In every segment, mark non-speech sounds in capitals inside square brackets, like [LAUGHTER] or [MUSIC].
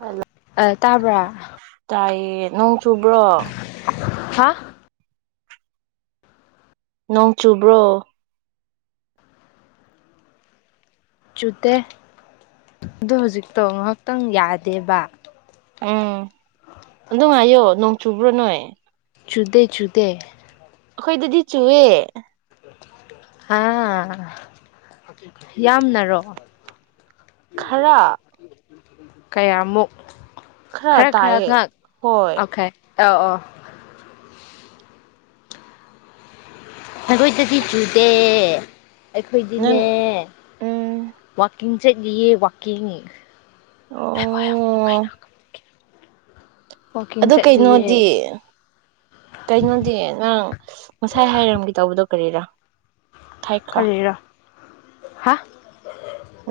hello ꯑ ꯇꯥꯕ꯭ꯔꯥ [UNINTELLIGIBLE] ꯆꯨꯕ꯭ꯔꯣ ꯍꯥ ꯅꯣꯡ ꯆꯨꯕ꯭ꯔꯣ ꯆꯨꯗꯦ ꯑꯣ ꯍꯧꯖꯤꯛꯇꯣ ꯉꯍꯥꯛꯇꯪ ꯌꯥꯗꯦꯕ ꯑ ꯑꯗꯨꯉꯥꯏꯌꯣ ꯅꯅꯨꯡ ꯆꯨꯕ꯭ꯔ ꯅꯣꯏ ꯨꯗꯦ ꯆꯨꯗꯦ ꯑꯩꯈꯣꯏꯗꯗꯤ ꯆꯨꯑꯦ ꯑꯥ ꯌꯥꯝꯅꯔꯣ ꯈꯔ ꯀꯌꯥꯃꯨꯛ ꯈꯔ ꯇꯑ ꯍꯣꯏ ꯑꯥ ꯑꯥ ꯑꯩꯈꯣꯏꯗꯗꯤꯤ ꯆꯨꯗꯦ ꯅꯪ ꯑꯩꯈꯣꯏꯗꯤꯅꯦ ꯎꯝ ꯋꯥꯛꯀꯤꯡ ꯆꯠ ꯌꯦ ꯋꯥꯀꯤꯡ ꯑꯣ ꯑ ꯋꯥꯛꯀꯤꯡ ꯀꯩꯅꯣꯗꯤ ꯆꯠꯂꯤꯌꯦ ꯀꯩꯅꯣꯗꯤ ꯅꯪ ꯉꯁꯥꯏ ꯍꯥꯏꯔꯝꯒꯦ ꯇꯧꯕꯗꯣ ꯀꯔꯤꯗ ꯈ꯭ꯔ ꯀꯔꯤꯔꯥ ꯍꯥ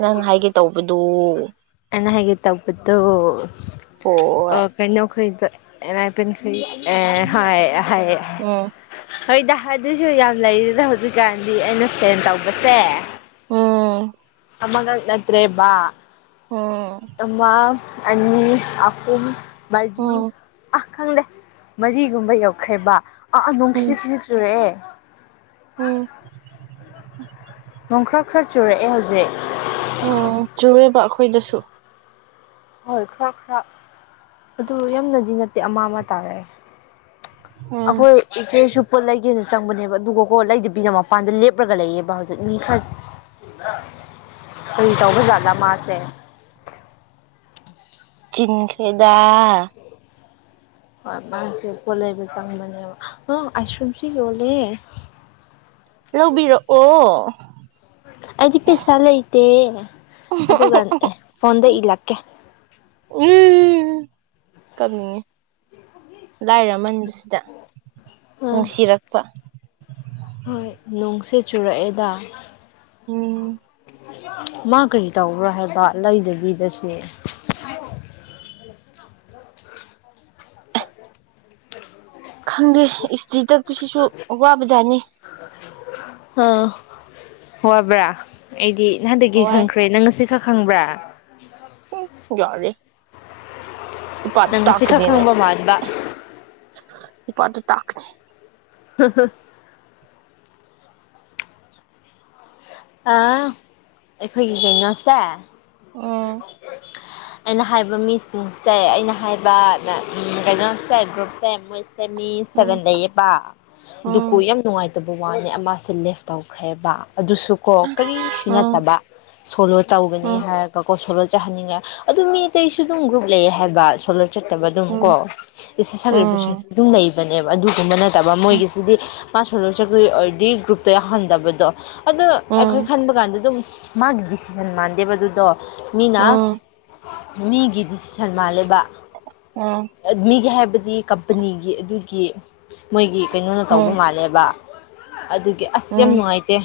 ꯅꯪ ꯍꯥꯏꯒꯦ ꯇꯧꯕꯅꯤ ꯑꯗꯨ ꯃꯅ ꯍꯦꯒ ꯇꯞꯄꯤꯠꯇꯣ ꯑ ꯍꯣꯏ ꯀꯩꯅꯣꯈ ꯏꯗ ꯑꯅ ꯄ ꯍꯥꯏ ꯍꯥꯏ ꯎꯝ ꯍꯣꯏꯗ ꯑꯗꯨꯁꯨ ꯌꯥꯝ ꯂꯩꯔꯤꯗ ꯍꯧꯖꯤꯛꯀꯥꯟꯗꯤ ꯑꯩꯅ ꯁꯦꯟ ꯇꯧꯕꯁꯦ ꯎꯝ ꯃꯃꯒ ꯅꯠꯇ꯭ꯔꯦꯕꯕꯥ ꯎꯝ ꯃꯥ ꯑꯅꯤ ꯑꯍꯨꯝ ꯃꯔꯤ ꯎꯝ ꯈꯪꯗꯦ ꯃꯔꯤꯒꯨꯝꯕ ꯌꯧꯈ꯭ꯔꯦꯕ ꯑꯥ ꯑꯥ ꯅꯣꯡ ꯎꯝ ꯈꯤꯖꯤꯛ ꯈꯤꯖꯤꯛ ꯆꯨꯔꯑꯦ ꯑ ꯎꯝ ꯅꯣꯡ ꯈꯔ ꯈꯔ ꯆꯨꯔꯛꯑꯦ ꯍꯧꯖꯤꯛ ꯎꯝ ꯆꯨꯨꯔꯦꯕ ꯑꯈꯣꯏꯗꯁꯨ ꯍꯣꯏ ꯈꯔ ꯈꯔ ꯑꯗꯨ ꯌꯥꯝꯅꯗꯤ ꯅꯠꯇꯦ ꯑꯃ ꯑꯃ ꯇꯥꯔꯛꯑꯦ ꯎꯝ ꯑꯈꯣꯏ ꯏꯆꯦꯁꯨ ꯄꯣꯠ ꯂꯩꯒꯦꯅ ꯆꯪꯕꯅꯦꯕ ꯑꯗꯨꯒꯀꯣ ꯂꯩꯗꯕꯤꯅ ꯃꯄꯥꯟꯗ ꯂꯦꯞꯄꯒ ꯂꯩꯌꯦꯕ ꯍꯧꯖꯤꯛ ꯃꯤ ꯈꯔ ꯀꯔꯤ ꯇꯧꯕ ꯖꯥꯠꯂ ꯏꯁ ꯃꯥꯁꯦ ꯆꯤꯡꯈꯔꯦꯗꯥ ꯍꯣꯏ ꯃꯥꯁꯨ ꯀꯣꯂꯦꯕ ꯆꯪ ꯃꯕ ꯅꯪ ꯑꯥꯏꯁ ꯀ꯭ꯔꯤꯝꯁꯨ ꯌꯣꯂꯦ ꯂꯧꯕꯤꯔꯛꯑꯣ ꯑꯩꯗꯤ ꯄꯦꯁꯥ ꯂꯩꯇꯦ ꯑꯗꯨꯒ ꯐꯣꯟꯗ ꯏꯂꯛꯀꯦ ꯀꯞꯅꯤꯡꯉꯤ ꯂꯥꯏꯔꯃꯟꯕꯁꯤꯗ ꯎꯝ ꯅꯨꯡꯁꯤꯔꯛꯄ ꯍꯣꯏ ꯅꯣꯡꯁꯦ ꯆꯨꯔꯛꯑꯦꯗ ꯎꯝ ꯃꯥ ꯀꯔꯤ ꯇꯧꯕ꯭ꯔꯣ ꯍꯥꯏꯕ ꯂꯩꯗꯕꯤꯗꯁꯨꯅꯦ [UNINTELLIGIBLE] ꯈꯪꯗꯦ ꯏꯁꯇꯤ ꯇꯛ ꯁꯤꯁꯨ ꯋꯥꯕꯖꯥꯅꯤ ꯋꯥꯕ꯭ꯔꯥ ꯑꯩꯗꯤ ꯅꯍꯥꯟꯗꯒꯤ ꯋꯥꯏ ꯈꯪꯈ꯭ꯔꯦ ꯅꯪ ꯉꯁꯤ ꯁꯛ ꯈꯪꯕ꯭ꯔꯥ ꯎꯝ [UNINTELLIGIBLE] ꯌꯥꯔꯦ ꯏꯄꯥꯗ ꯅꯪ ꯉꯁꯤ ꯈꯛ ꯇꯥꯛꯀꯅꯤꯅ ꯈꯪꯕ ꯃꯥꯟꯕ ꯏꯄꯥꯗ ꯇꯥꯛꯀꯅꯤ [UNINTELLIGIBLE] ꯑ ꯥꯑꯩꯈꯣꯏꯒꯤ ꯀꯩꯅꯣꯁꯦ ꯎꯝ ꯑꯩꯅ ꯍꯥꯏꯕ ꯃꯤꯁꯤꯡꯁꯦ ꯑꯩꯅ ꯍꯥꯏꯕ ꯀꯩꯅꯣ ꯁꯦꯜ ꯍꯦꯜꯞ ꯒ꯭ꯔꯨꯞꯁꯦ ꯃꯣꯏ ꯃꯤ ꯎꯝ ꯁꯚꯦꯟ ꯂꯩꯌꯦꯕ ꯎꯝ ꯗꯨꯕꯨ ꯌꯥꯝ ꯅꯨꯡꯉꯥꯏꯇꯦ [UNINTELLIGIBLE] ꯂꯦꯞ ꯇꯧꯈ꯭ꯔꯦꯕ ꯑꯗꯨꯁꯨ ꯀꯣ ꯀꯔꯤꯁꯨ ꯎꯝ ꯅꯠꯇꯕ ꯁꯣꯂꯣ ꯇꯧꯒꯅꯤ ꯎꯝ ꯍꯥꯏꯔꯒ ꯀꯣ ꯁꯣꯂꯣ ꯆꯥꯍꯟꯅꯤꯡꯉꯦ ꯑꯗꯨ ꯃꯤ ꯑꯇꯩꯁꯨ ꯑꯗꯨꯝ ꯒ꯭ꯔꯨꯞ ꯂꯩꯌꯦ ꯍꯥꯏꯕ ꯁꯣꯂ ꯆꯠꯇꯕ ꯑꯗꯨꯝ ꯀꯣ ꯎꯝ ꯏꯁꯩ ꯎꯝ ꯁꯛꯂꯤꯕꯁꯤꯡꯁꯨ ꯑꯗꯨꯝ ꯂꯩꯕ ꯅꯦꯕ ꯑꯗꯨꯒꯨꯝꯕ ꯅ ꯇꯕ ꯃꯣꯏꯒꯤꯁꯤꯗꯤ ꯃꯥ ꯁꯂ ꯆꯀꯔꯤ ꯑꯣꯏꯔꯗꯤ ꯒ꯭ꯔꯨꯞꯇ ꯌꯥꯍꯟꯗꯕꯗꯣ ꯑꯈꯣꯏ ꯎꯝ ꯈꯟꯕ ꯀꯥꯟꯗ ꯑꯗꯨꯝ ꯃꯥꯒꯤ ꯗꯤꯁꯤꯖꯟ ꯃꯥꯟꯗꯦꯕꯗꯨꯗꯣ ꯃꯤꯅꯥ ꯎꯝ ꯃꯤꯒꯤꯗꯤ ꯁꯜꯃꯥ ꯂꯩꯕꯥꯛ ꯎꯝ ꯃꯤꯒꯤ ꯍꯥꯏꯕꯗꯤ ꯀꯝꯄꯅꯤꯒꯤ ꯑꯗꯨ ꯀꯤ ꯃꯣꯏꯒꯤ ꯀꯩꯅꯣꯅ ꯇꯧꯕ ꯎꯝ ꯃꯥꯜꯂꯦꯕ ꯑꯗꯨꯒꯤ ꯑꯁ ꯌꯥꯝ ꯎꯝ ꯅꯨꯡꯉꯥꯏꯇꯦ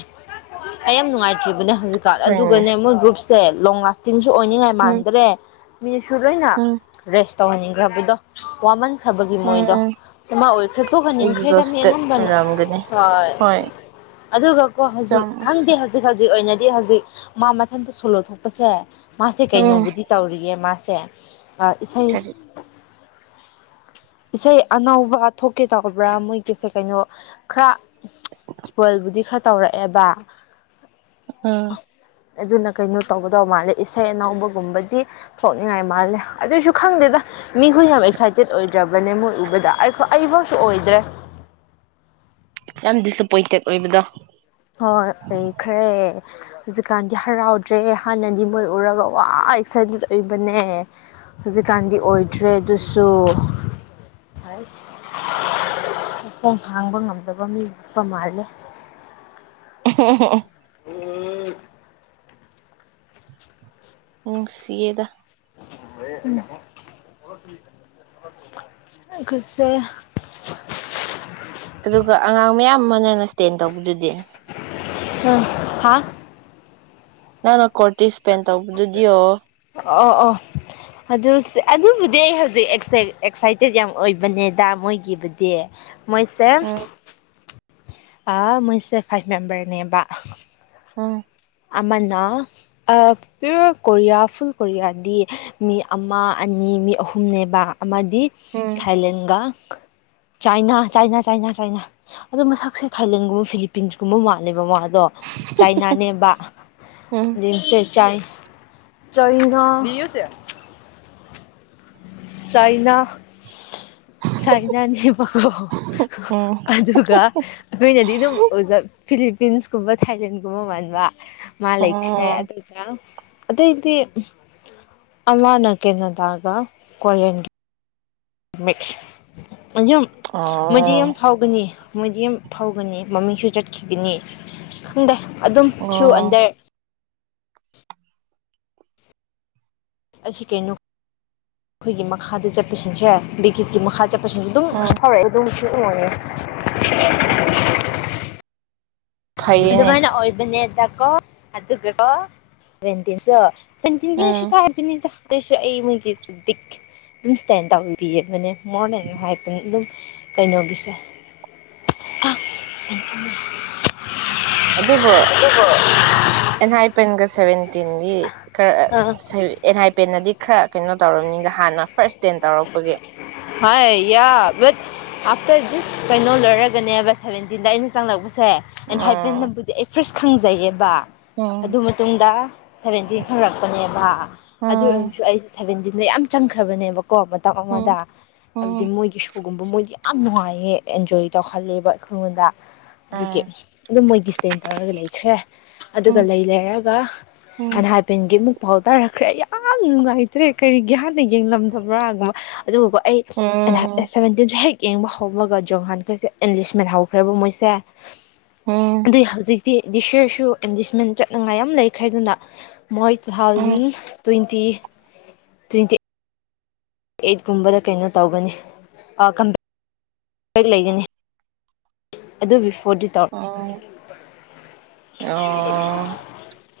ꯑꯩ ꯌꯥꯝ ꯅꯨꯡꯉꯥꯏꯇ꯭ꯔꯤꯕꯅꯦ ꯍꯧꯖꯤꯛꯀꯥꯟ ꯍꯣꯏꯅꯦ ꯑꯗꯨꯒꯅꯦ ꯃꯣꯏ ꯒ꯭ꯔꯨꯞ ꯁꯦꯂꯣꯡ ꯂꯥꯁꯇ ꯆꯤꯡꯁꯨ ꯑꯣꯏꯅꯤꯡꯉꯥꯏ ꯎꯝ ꯃꯥꯟꯗ꯭ꯔꯦ ꯁꯨ ꯂꯣꯏꯅ ꯎꯝ ꯔꯦꯁ ꯇꯧꯍꯟꯅꯤꯡꯈ꯭ꯔꯕꯗꯣ ꯋꯥꯃꯟ ꯈ꯭ꯔꯕꯒꯤ ꯃꯣꯏꯗꯣ ꯎꯝ ꯑꯃꯥ ꯑꯣꯏꯈ꯭ꯔꯁꯨ ꯍꯟꯅꯤꯡꯈ꯭ꯔꯦꯗꯃꯤ ꯑꯦꯛꯖꯣꯁꯇꯦꯠ ꯑꯅꯝꯕꯅ ꯑꯣꯏꯔꯝꯒꯅꯤ ꯍꯣꯏ ꯑꯗꯨꯒꯀꯣ ꯍꯧꯖꯤꯛ ꯀꯌꯥꯃꯨꯛꯁꯨ ꯈꯪꯗꯦ ꯍꯧꯖꯤꯛ ꯍꯧꯖꯤꯛ ꯑꯣꯏꯅꯗꯤ ꯍꯧꯖꯤꯛ ꯍꯧꯖꯤꯛ ꯃꯥ ꯃꯊꯟꯇ ꯁꯣꯂꯣ ꯊꯣꯛꯄꯁꯦ ꯃꯥꯁꯦ ꯎꯝ ꯀꯩꯅꯣꯕꯨꯗꯤ ꯇꯧꯔꯤꯌꯦ ꯃꯥꯁꯦ ꯆꯦ ꯑ ꯏꯁꯩ ꯏꯁꯩ ꯑꯅꯧꯕ ꯊꯣꯛꯀꯦ ꯇꯧꯕ꯭ꯔꯥ ꯃꯣꯏꯒꯤꯁꯦ ꯀꯩꯅꯣ ꯈꯔ ꯏꯁꯄꯣꯏꯜꯕꯨꯗꯤ ꯈꯔ ꯇꯧꯔꯛꯑꯦꯕ ꯑꯥ ꯑꯗꯨꯅ ꯀꯩꯅꯣ ꯇꯧꯒꯗꯕ ꯃꯥꯜꯂꯦ ꯏꯁꯩ ꯑꯅꯧꯕꯒꯨꯝꯕꯗꯤ ꯊꯣꯛꯅꯤꯡꯉꯥꯏ ꯃꯥꯜꯂꯦ ꯑꯗꯨꯏꯁꯨ ꯈꯪꯗꯦꯗ ꯃꯤꯈꯣꯏꯅ ꯑꯦꯛꯁꯥꯏꯇꯦꯠ ꯑꯣꯏꯗ꯭ꯔꯕꯅꯦ ꯃꯣꯏ ꯎꯕꯗ ꯑꯩ ꯑꯩꯐꯧꯁꯨ ꯑꯣꯏꯗ꯭ꯔꯦ ꯌꯥꯝ ꯗꯤꯁꯑꯄꯣꯏꯟꯇꯦꯠ ꯑꯣꯏꯕꯗꯣ ꯍꯣꯏ ꯑꯣꯏꯈ꯭ꯔꯦ ꯍꯧꯖꯤꯛꯀꯥꯟꯗꯤ ꯍꯔꯥꯎꯗ꯭ꯔꯦ ꯍꯥꯟꯅꯗꯤ ꯃꯣꯏ ꯎꯔꯒ ꯋꯥ ꯑꯦꯛꯁꯥꯏꯇꯦꯠ ꯑꯣꯏꯕꯅꯦ ꯍꯧꯖꯤꯛꯀꯥꯟꯗꯤ ꯑꯣꯏꯗ꯭ꯔꯦ ꯑꯗꯨꯁꯨ ꯑꯁ [UNINTELLIGIBLE] ꯈꯣꯡ ꯊꯥꯡꯕ ꯉꯝꯗꯕ ꯃꯤ ꯆꯠꯄ ꯃꯥꯜꯂꯦ ꯑꯣ ꯍꯣ ꯎꯝ ꯎ ꯁꯗ ꯀꯁꯦ ꯑꯗꯨꯒ ꯑꯉꯥꯡ ꯃꯌꯥꯝ ꯑꯃꯅꯅ ꯏꯁꯇꯦꯟ ꯇꯧꯕꯗꯨꯗꯤ ꯎꯝ ꯍꯥ ꯅꯥꯟꯀꯣꯦ ꯇꯗꯤꯁꯄꯦꯟ ꯇꯧꯕꯗꯨꯗꯤꯌꯣ ꯑꯣ ꯑꯣ ꯑꯗꯨ ꯑꯗꯨꯕꯨꯗꯤ ꯑꯩ ꯍꯧꯖꯤꯛ ꯑꯦꯛꯁꯥꯏꯇꯦꯠ ꯌꯥꯝ ꯑꯣꯏꯕꯅꯦꯗ ꯃꯣꯏꯒꯤꯕꯨꯗꯤ ꯃꯣꯏꯁ ꯎꯝ ꯑ ꯃꯣꯏꯁꯦ ꯐꯥꯏꯚ ꯃꯦꯝꯕꯔꯅꯦꯕ ꯑ ꯑꯃꯅ ꯄꯤꯌꯣꯔ ꯀꯣꯔꯤꯌꯥ ꯐꯨꯜ ꯀꯣꯔꯤꯌꯥꯗꯤ ꯃꯤ ꯑꯃ ꯑꯅꯤ ꯃꯤ ꯑꯍꯨꯝꯅꯦꯕ ꯑꯃꯗꯤ ꯎꯝ ꯊꯥꯏꯂꯦꯟꯒ ꯆꯥꯏꯅꯥ ꯆꯥꯏꯅꯥ ꯆꯥꯏꯅꯥ ꯆꯥꯏꯅꯥ ꯑꯗꯣ ꯃꯁꯛꯁꯦ ꯊꯥꯏꯂꯦꯟꯒꯨꯝꯕ ꯐꯤꯂꯤꯄꯤꯟꯁꯀꯨꯝꯕ ꯃꯥꯜꯂꯦꯕ ꯃꯥꯗ ꯑꯗꯣ ꯆꯥꯏꯅꯥ ꯅꯦꯝꯕ ꯁ ꯎꯝ ꯆꯥꯏ ꯆꯅꯥ ꯆꯥꯏꯅꯥ ꯆꯅꯥ ꯅꯄꯥ ꯎꯝ ꯑꯗꯨꯒ ꯑꯩꯈꯣꯏꯅꯗꯤ ꯑꯗꯨꯝ ꯑꯣꯖꯥ ꯐꯤꯂꯤꯄꯤꯟꯁꯀꯨꯝꯕ ꯊꯥꯏꯂꯦꯟꯒꯨꯝꯕ ꯃꯕ ꯃꯥꯂꯤꯛ ꯍꯦ ꯎꯝ ꯑꯗꯨꯗ ꯑꯗꯇꯩꯗꯤ ꯑꯃꯅ ꯀꯦꯅꯗꯥꯒ ꯀꯣꯂꯦꯟ ꯃꯤ ꯑꯨꯝ ꯃꯗꯤ ꯑꯣ ꯑꯃ ꯐꯥꯎꯒꯅꯤ ꯃꯣꯏꯗꯤ ꯐꯥꯎꯒꯅꯤ ꯃꯃꯤꯡꯁꯨ ꯆꯠꯒꯅꯤ ꯈꯪꯗꯦ ꯑꯗꯨꯝꯁꯨ ꯑꯣ ꯑꯟꯗꯔ ꯑꯁꯤ ꯀꯩꯅꯣ ꯑꯩꯈꯣꯏꯒꯤ ꯃꯈꯥꯗ ꯆꯠꯄꯁꯤꯡꯁꯦ ꯕꯤꯒꯤꯠꯀꯤ ꯃꯈꯥ ꯆꯠꯄꯁꯤꯡꯁꯨ ꯑꯗꯨꯝ ꯎꯝ ꯐꯥꯎꯔꯛꯑꯦ ꯑꯗꯨꯝ [INAUDIBLE] ꯐꯩꯌꯦꯅꯦ ꯑꯗꯨꯃꯥꯏꯅ ꯑꯣꯏꯕꯅꯦ ꯀꯣ ꯑꯗꯨ ꯑꯗꯨ ꯀ ꯀꯣ ꯁꯕꯦꯟꯇꯤꯟꯁꯨ ꯆꯇꯤꯟꯗꯤꯁꯨ ꯎꯝ ꯇꯥꯔꯕꯅꯤꯗ ꯀꯩꯁꯨ ꯑꯩ ꯃꯣꯏꯒꯤ ꯕꯤꯛ ꯑꯗꯨꯝ ꯁ꯭ꯇꯦꯟ ꯇꯧꯕꯤꯕꯅꯦ ꯃꯣꯔꯦ ꯍꯥꯏꯇ ꯑꯗꯨꯝ ꯀꯩꯅꯣꯒꯤꯁꯦ ꯑꯗꯨꯕꯨ [UNINTELLIGIBLE] ꯄꯟꯒꯁꯦ ꯁꯕꯚꯦꯟ ꯇꯤꯟꯗꯤ ꯈꯔ ꯑꯥ ꯑꯦꯟꯅꯥꯥꯏ ꯄꯦꯟꯅꯗꯤ ꯈꯔ ꯀꯩꯅꯣ ꯇꯧꯔꯕꯅꯤꯗ ꯍꯥꯟꯅ ꯐꯥꯔꯁ ꯇꯦꯟ ꯇꯧꯔꯛꯄꯒꯤ ꯍꯥꯏ ꯌꯥꯇ [INAUDIBLE] ꯀꯩꯅꯣ ꯂꯣꯏꯔꯒꯅꯦꯕ ꯁꯚꯦꯟꯇꯤꯟꯗ ꯑꯩꯅ ꯆꯪꯂꯛꯄꯁ ꯁꯦ ꯑꯩꯅ ꯎꯝ ꯍꯥꯏꯕꯕꯨꯗꯤ ꯑꯩ ꯐꯥꯔꯁ ꯈꯪꯖꯩꯌꯦꯕ ꯎꯝ ꯑꯗꯨ ꯃꯇꯨꯡꯗ ꯁꯚꯦꯟꯇꯤꯟ ꯍꯧꯔꯛꯄꯅꯦꯕ ꯑꯗꯨ ꯎꯝ ꯑꯣꯏꯔꯁꯨ ꯑꯩꯁꯦ ꯁꯚꯦꯟꯇꯤꯟ ꯌꯥꯝ ꯆꯪꯈ꯭ꯔꯕꯅꯦꯕ ꯀꯣ ꯃꯇꯝ ꯎꯝ ꯑꯃꯗ ꯍꯥꯏꯕꯗꯤ ꯎꯝ ꯃꯣꯏꯒꯤ ꯁꯨꯒꯨꯝꯕ ꯃꯣꯏꯗꯤ ꯌꯥꯝ ꯅꯨꯡꯉꯥꯏ ꯑꯦꯟꯖꯣꯏ ꯇꯧꯍꯜꯂꯦꯕ ꯑꯩꯈꯉꯣꯟꯗ ꯎꯝ ꯑꯗꯨꯒꯤ ꯑꯗꯨꯝ ꯃꯣꯏꯒꯤ ꯏꯁꯇꯦꯟ ꯇꯧꯔꯒ ꯂꯩꯈ꯭ꯔꯦ ꯑꯗꯨꯒ ꯎꯝ ꯂꯩ ꯂꯩꯔꯒ ꯑꯟꯕꯦꯟꯒꯤ ꯑꯃꯨꯛ ꯄꯥꯎꯊꯔꯛꯈ꯭ꯔꯦ ꯌꯥꯝ ꯅꯨꯡꯉꯥꯏꯇ꯭ꯔꯦ ꯀꯔꯤꯒꯤ ꯍꯥꯟꯅꯗꯦ [UNINTELLIGIBLE] ꯑꯗꯨꯕꯣ ꯑꯩ ꯎꯝ ꯎꯝ ꯁꯕꯦꯟꯇꯤꯟꯁꯨ ꯍꯦꯛ ꯌꯦꯡꯕ ꯍꯧꯔꯒ ꯖꯣꯡꯍꯥꯟꯈꯩꯁꯦ ꯑꯦꯟꯂꯤꯁꯃꯦꯟ ꯍꯧꯈ꯭ꯔꯦꯕ ꯃꯣꯏꯁꯦ ꯎꯝ ꯑꯗꯨ ꯍꯧꯖꯤꯛ ꯗꯤꯁꯔꯁꯨ ꯑꯦꯟꯗꯦꯁꯃꯦꯟ ꯆꯠꯅꯤꯡꯉꯥꯏ ꯌꯥꯝ ꯂꯩꯈ꯭ꯔꯦꯗꯨꯅ ꯃꯣꯏ two um thousand twenty twenty ꯑꯩꯠꯀꯨꯝꯕꯗ ꯀꯩꯅꯣ ꯇꯧꯒꯅꯤ ꯂꯩꯒꯅꯤ ꯑꯗꯨ ꯕꯤꯐꯣꯔꯗꯤ ꯇꯧꯔ ꯑꯥ [UNINTELLIGIBLE]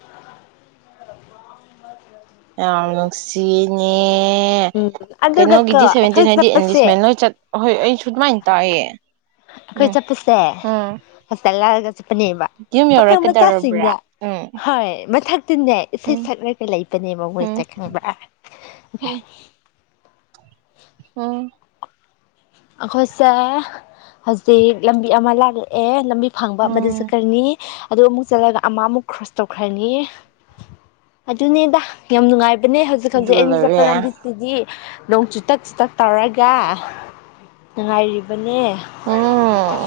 ꯌꯥꯝ ꯅꯨꯡꯁꯤꯅꯦ ꯑꯦ ꯎꯝ ꯑꯗꯨꯒ ꯀꯣ ꯀꯩꯅꯣꯒꯤꯗꯤ ꯑꯩꯈꯣꯏ ꯁꯦꯚꯦꯟꯇꯤꯟ ꯍꯥꯏꯗꯤ ꯆꯠꯄꯁꯦ ꯏꯪꯂꯤꯁꯃꯦꯟ ꯂꯣꯏ ꯆꯠ ꯍꯣꯏ ꯑꯩ ꯁꯨꯠꯃꯥꯏ ꯇꯌꯦ ꯑꯩꯈꯣꯏ ꯆꯠꯄꯁꯦ ꯍꯣꯁꯄꯤꯇꯥꯜ ꯂꯔꯒ ꯆꯠꯄꯅꯦꯕ ꯌꯨꯝ ꯄꯥꯈꯪ ꯌꯧꯔꯛꯀꯗꯧꯔꯕ꯭ꯔꯥ ꯃꯆꯥꯁꯤꯡꯒ ꯎꯝ ꯍꯣꯏ ꯃꯊꯛ ꯇꯟꯅꯦ ꯏꯁꯩ ꯎꯝ ꯁꯛꯂꯒ ꯂꯩꯕꯅꯦꯕ ꯃꯣꯏ ꯎꯝ ꯁꯛ ꯈꯪꯕ ꯑꯣꯝ ꯑꯩꯈꯣꯏꯁꯦ ꯍꯧꯖꯤꯛ ꯂꯝꯕꯤ ꯑꯃ ꯂꯥꯛꯂꯛꯑꯦ ꯂꯝꯕꯤ ꯐꯪꯕ ꯎꯝ ꯑꯃꯗꯤꯗꯨꯁꯨ ꯀꯔꯤꯅꯤ ꯑꯗꯨꯒ ꯑꯃꯨꯛ ꯆꯠꯂꯒ ꯑꯃ ꯑꯃꯨꯛ ꯀ꯭ꯔꯣꯁ ꯇꯧꯈ꯭ꯔꯅꯤ ꯑꯗꯨꯅꯦꯗ ꯌꯥꯝ ꯅꯨꯡꯉꯥꯏꯕ ꯅꯦ ꯍꯧꯖꯤꯛ ꯍꯧꯖꯤꯛ ꯑꯗꯨꯒ ꯑꯩꯅ ꯆꯠꯄ ꯂꯣꯏꯔꯦ ꯂꯝꯕꯤꯁꯤꯗꯤ ꯅꯣꯡ ꯆꯨꯇꯛ ꯆꯨꯇꯛ ꯇꯧꯔꯒ ꯅꯨꯡꯉꯥꯏꯔꯤꯕ ꯅꯦ ꯎꯝ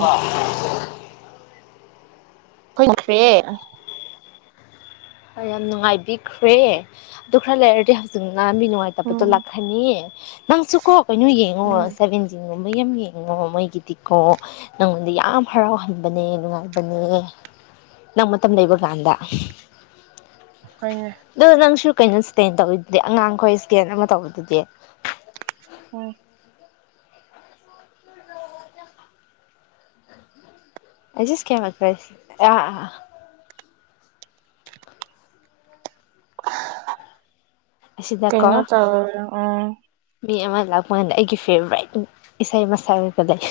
ꯐꯪꯈ꯭ꯔꯦ ꯍꯣꯏ ꯌꯥꯝ ꯅꯨꯡꯉꯥꯏꯕꯤꯈ꯭ꯔꯦ ꯑꯗꯨ ꯈꯔ ꯂꯩꯔꯗꯤ ꯍꯧꯖꯤꯛ ꯅꯥꯕꯤ ꯅꯨꯡꯉꯥꯏꯇꯕꯗꯣ ꯎꯝ ꯂꯥꯛꯈ꯭ꯔꯅꯤ ꯅꯪꯁꯨꯨꯀꯣ ꯀꯩꯅꯣ ꯌꯦꯡꯉꯣ ꯎꯝ ꯁꯦꯚꯦꯟ ꯖꯤ ꯃꯌꯥꯝ ꯌꯦꯡꯉꯣ ꯃꯣꯏꯒꯤꯗꯤꯀꯣ ꯅꯪꯉꯣꯟꯗ ꯌꯥꯝ ꯍꯔꯥꯎꯍꯟꯕꯅꯦ ꯅꯨꯡꯉꯥꯏꯕꯅꯦ ꯅꯪ ꯃꯇꯝ ꯂꯩꯕ ꯀꯥꯟꯗ ꯍꯣꯏꯅꯦ ꯗꯨ ꯅꯪꯁꯨ ꯀꯩꯅꯣ ꯏꯁꯀꯦꯟ ꯇꯧꯕꯋꯤꯗꯨꯗꯤ ꯑꯉꯥꯡꯈꯣꯏ ꯏꯁꯀꯦꯟ ꯑꯃ ꯇꯧꯕꯗꯨꯗꯤ ꯎꯝ ꯑꯩꯁꯤꯁ ꯀꯃꯁꯤ ꯑ ꯑ [INAUDIBLE] ꯑꯁꯤꯗꯀꯣ ꯀꯩꯅꯣ ꯇꯧ ꯎꯝ ꯃꯤ ꯑꯃ ꯂꯥꯛꯄ ꯀꯥꯟꯗ ꯑꯩꯒꯤ ꯐꯦꯕꯣꯔꯥꯏꯠ ꯏꯁꯩꯃ ꯁꯛꯑꯒ ꯂꯩ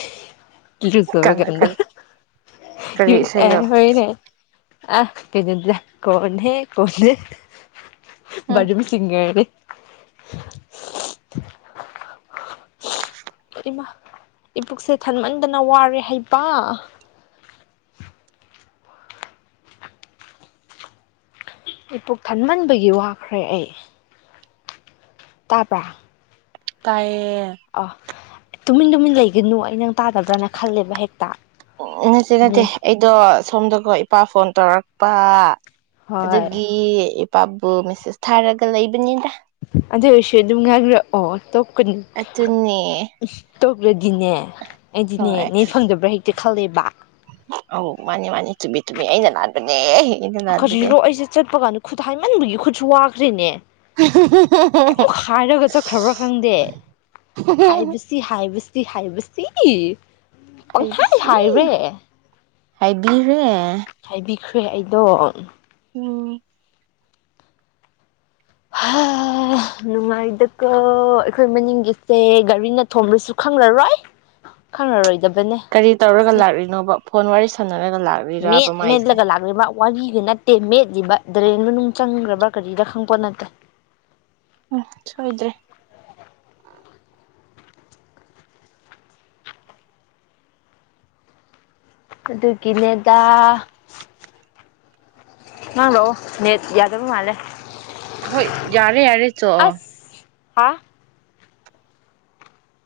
ꯏꯔꯨꯖꯕꯀꯥꯟꯗ ꯀꯔꯤ ꯀꯔꯤ ꯍ ꯑꯦ ꯏꯁꯩꯔꯣ ꯍꯣꯏꯅꯦ ꯑ ꯀꯩꯅꯣꯗ ꯀꯣꯟꯍꯦ ꯀꯟꯍꯦ ꯎꯝ ꯕꯥꯗꯔꯨꯝ ꯁꯤꯡꯒꯔꯅꯦ ꯅꯞ ꯃꯍꯤ ꯆꯤꯡꯈꯠꯄ ꯏꯃꯥ ꯏꯕꯨꯛꯁꯦ ꯊꯟꯃꯟꯗꯅ ꯋꯥꯔꯦ ꯍꯥꯢꯕ ꯏꯄꯨꯛ ꯊꯟꯃꯟꯕꯒꯤ ꯋꯥꯈ꯭ꯔꯦ ꯑꯩ ꯇꯥꯄ꯭ꯔ ꯇꯥꯏꯌꯦ ꯑ ꯇꯨꯃꯤꯟ ꯇꯨꯃꯤꯟ ꯂꯩꯒꯅꯨ ꯑꯩꯅ ꯇꯥꯗꯕ꯭ꯔꯅ ꯈꯜꯂꯦꯕ ꯍꯦꯛꯇ ꯅꯠꯇꯦ ꯅꯠꯇꯦ ꯅꯦ ꯑꯩꯗꯣ ꯁꯣꯝꯗꯀꯣ ꯏꯄꯥ ꯐꯣꯟ ꯇꯧꯔꯛꯄ ꯍꯣꯏ ꯑꯗꯨꯒꯤ ꯄꯥꯕꯨ ꯃꯦꯁꯦꯁ ꯊꯥꯔꯒ ꯂꯩꯕꯅꯤꯗ ꯗꯨꯝ ꯉꯥꯡꯔꯛꯑꯣ ꯊꯣꯛ ꯀꯅꯤ ꯑꯗꯨꯅꯦ ꯇꯣꯛꯒ꯭ꯔ ꯑꯩꯒꯤꯅꯦ ꯑꯩꯗꯤꯅꯦ ꯍꯣꯏ ꯅ ꯐꯪꯗꯕ꯭ꯔꯥ ꯍꯦꯛꯇ ꯈꯜꯂꯤꯕ ꯑꯧ ꯃꯥꯅꯤ ꯃꯥꯅꯤ ꯆꯨꯝꯃꯤ ꯆꯨꯝꯃꯤ ꯑꯩꯅ ꯂꯥꯟꯕꯅꯦ ꯂꯥꯟꯕꯅꯦ ꯀꯖꯤꯔꯣ ꯑꯩꯁꯦ ꯆꯠꯄ ꯀꯥꯟꯗ ꯈꯨꯠ ꯍꯥꯏꯃꯟꯕꯒꯤ ꯈꯨꯠꯁꯨ ꯋꯥ ꯐ꯭ꯔꯤꯅꯦ ꯀꯩꯃꯨꯛ ꯍꯥꯏꯔꯒ ꯆꯠꯈ꯭ꯔꯕ꯭ꯔꯥ ꯈꯪꯗꯦ ꯍꯥꯏꯕꯁꯤ ꯍꯥꯏꯕꯁꯤ ꯁꯤ ꯍꯥꯏꯕꯁꯤ ꯄꯪꯊꯥꯏ ꯍꯥꯏꯔꯦ ꯍꯥꯏꯗꯤ ꯇꯦ ꯍꯦ ꯑꯩꯗꯣ ꯑꯣ ꯅꯨꯡꯉꯥꯏꯗꯀ ꯑꯩꯈꯣꯏ ꯃꯅꯤꯡꯒꯤꯁꯦ ꯒꯥꯔꯤꯅ ꯊꯣꯝꯂꯁꯨ ꯈꯪꯂꯔꯣꯏ ꯈꯪꯉꯔꯣꯏꯗꯕ ꯀꯔꯤ ꯇꯧꯔꯒ ꯂꯥꯛꯂꯤꯅꯣꯕ ꯐꯣꯟ ꯋꯥꯔꯤ ꯁ ꯁꯅꯔꯒ ꯂꯥꯛꯂꯤꯔꯕ ꯃꯥ ꯑꯩꯁꯦ ꯋꯥꯔꯤꯒꯤ ꯅꯠꯇꯦ ꯃꯦꯠꯂꯤꯕ ꯗ꯭ꯔꯦꯟꯗꯨꯣ ꯅꯨꯡ ꯆꯪꯈ꯭ꯔꯕ꯭ꯔꯥ ꯀꯔꯤꯗ ꯈꯪꯄꯣ ꯅꯠꯇꯦ ꯎꯝ ꯁꯣꯏꯗ ꯑꯗꯨꯒꯤꯅꯦꯦꯗ ꯉꯥꯡ ꯂꯥꯛꯑꯣ ꯅꯦꯠ ꯌꯥꯗꯕ ꯃꯥꯜꯂꯦ ꯍꯣꯏ ꯌꯥꯔꯦ ꯌꯥꯔꯦ ꯆ ꯑꯁ ꯍꯥ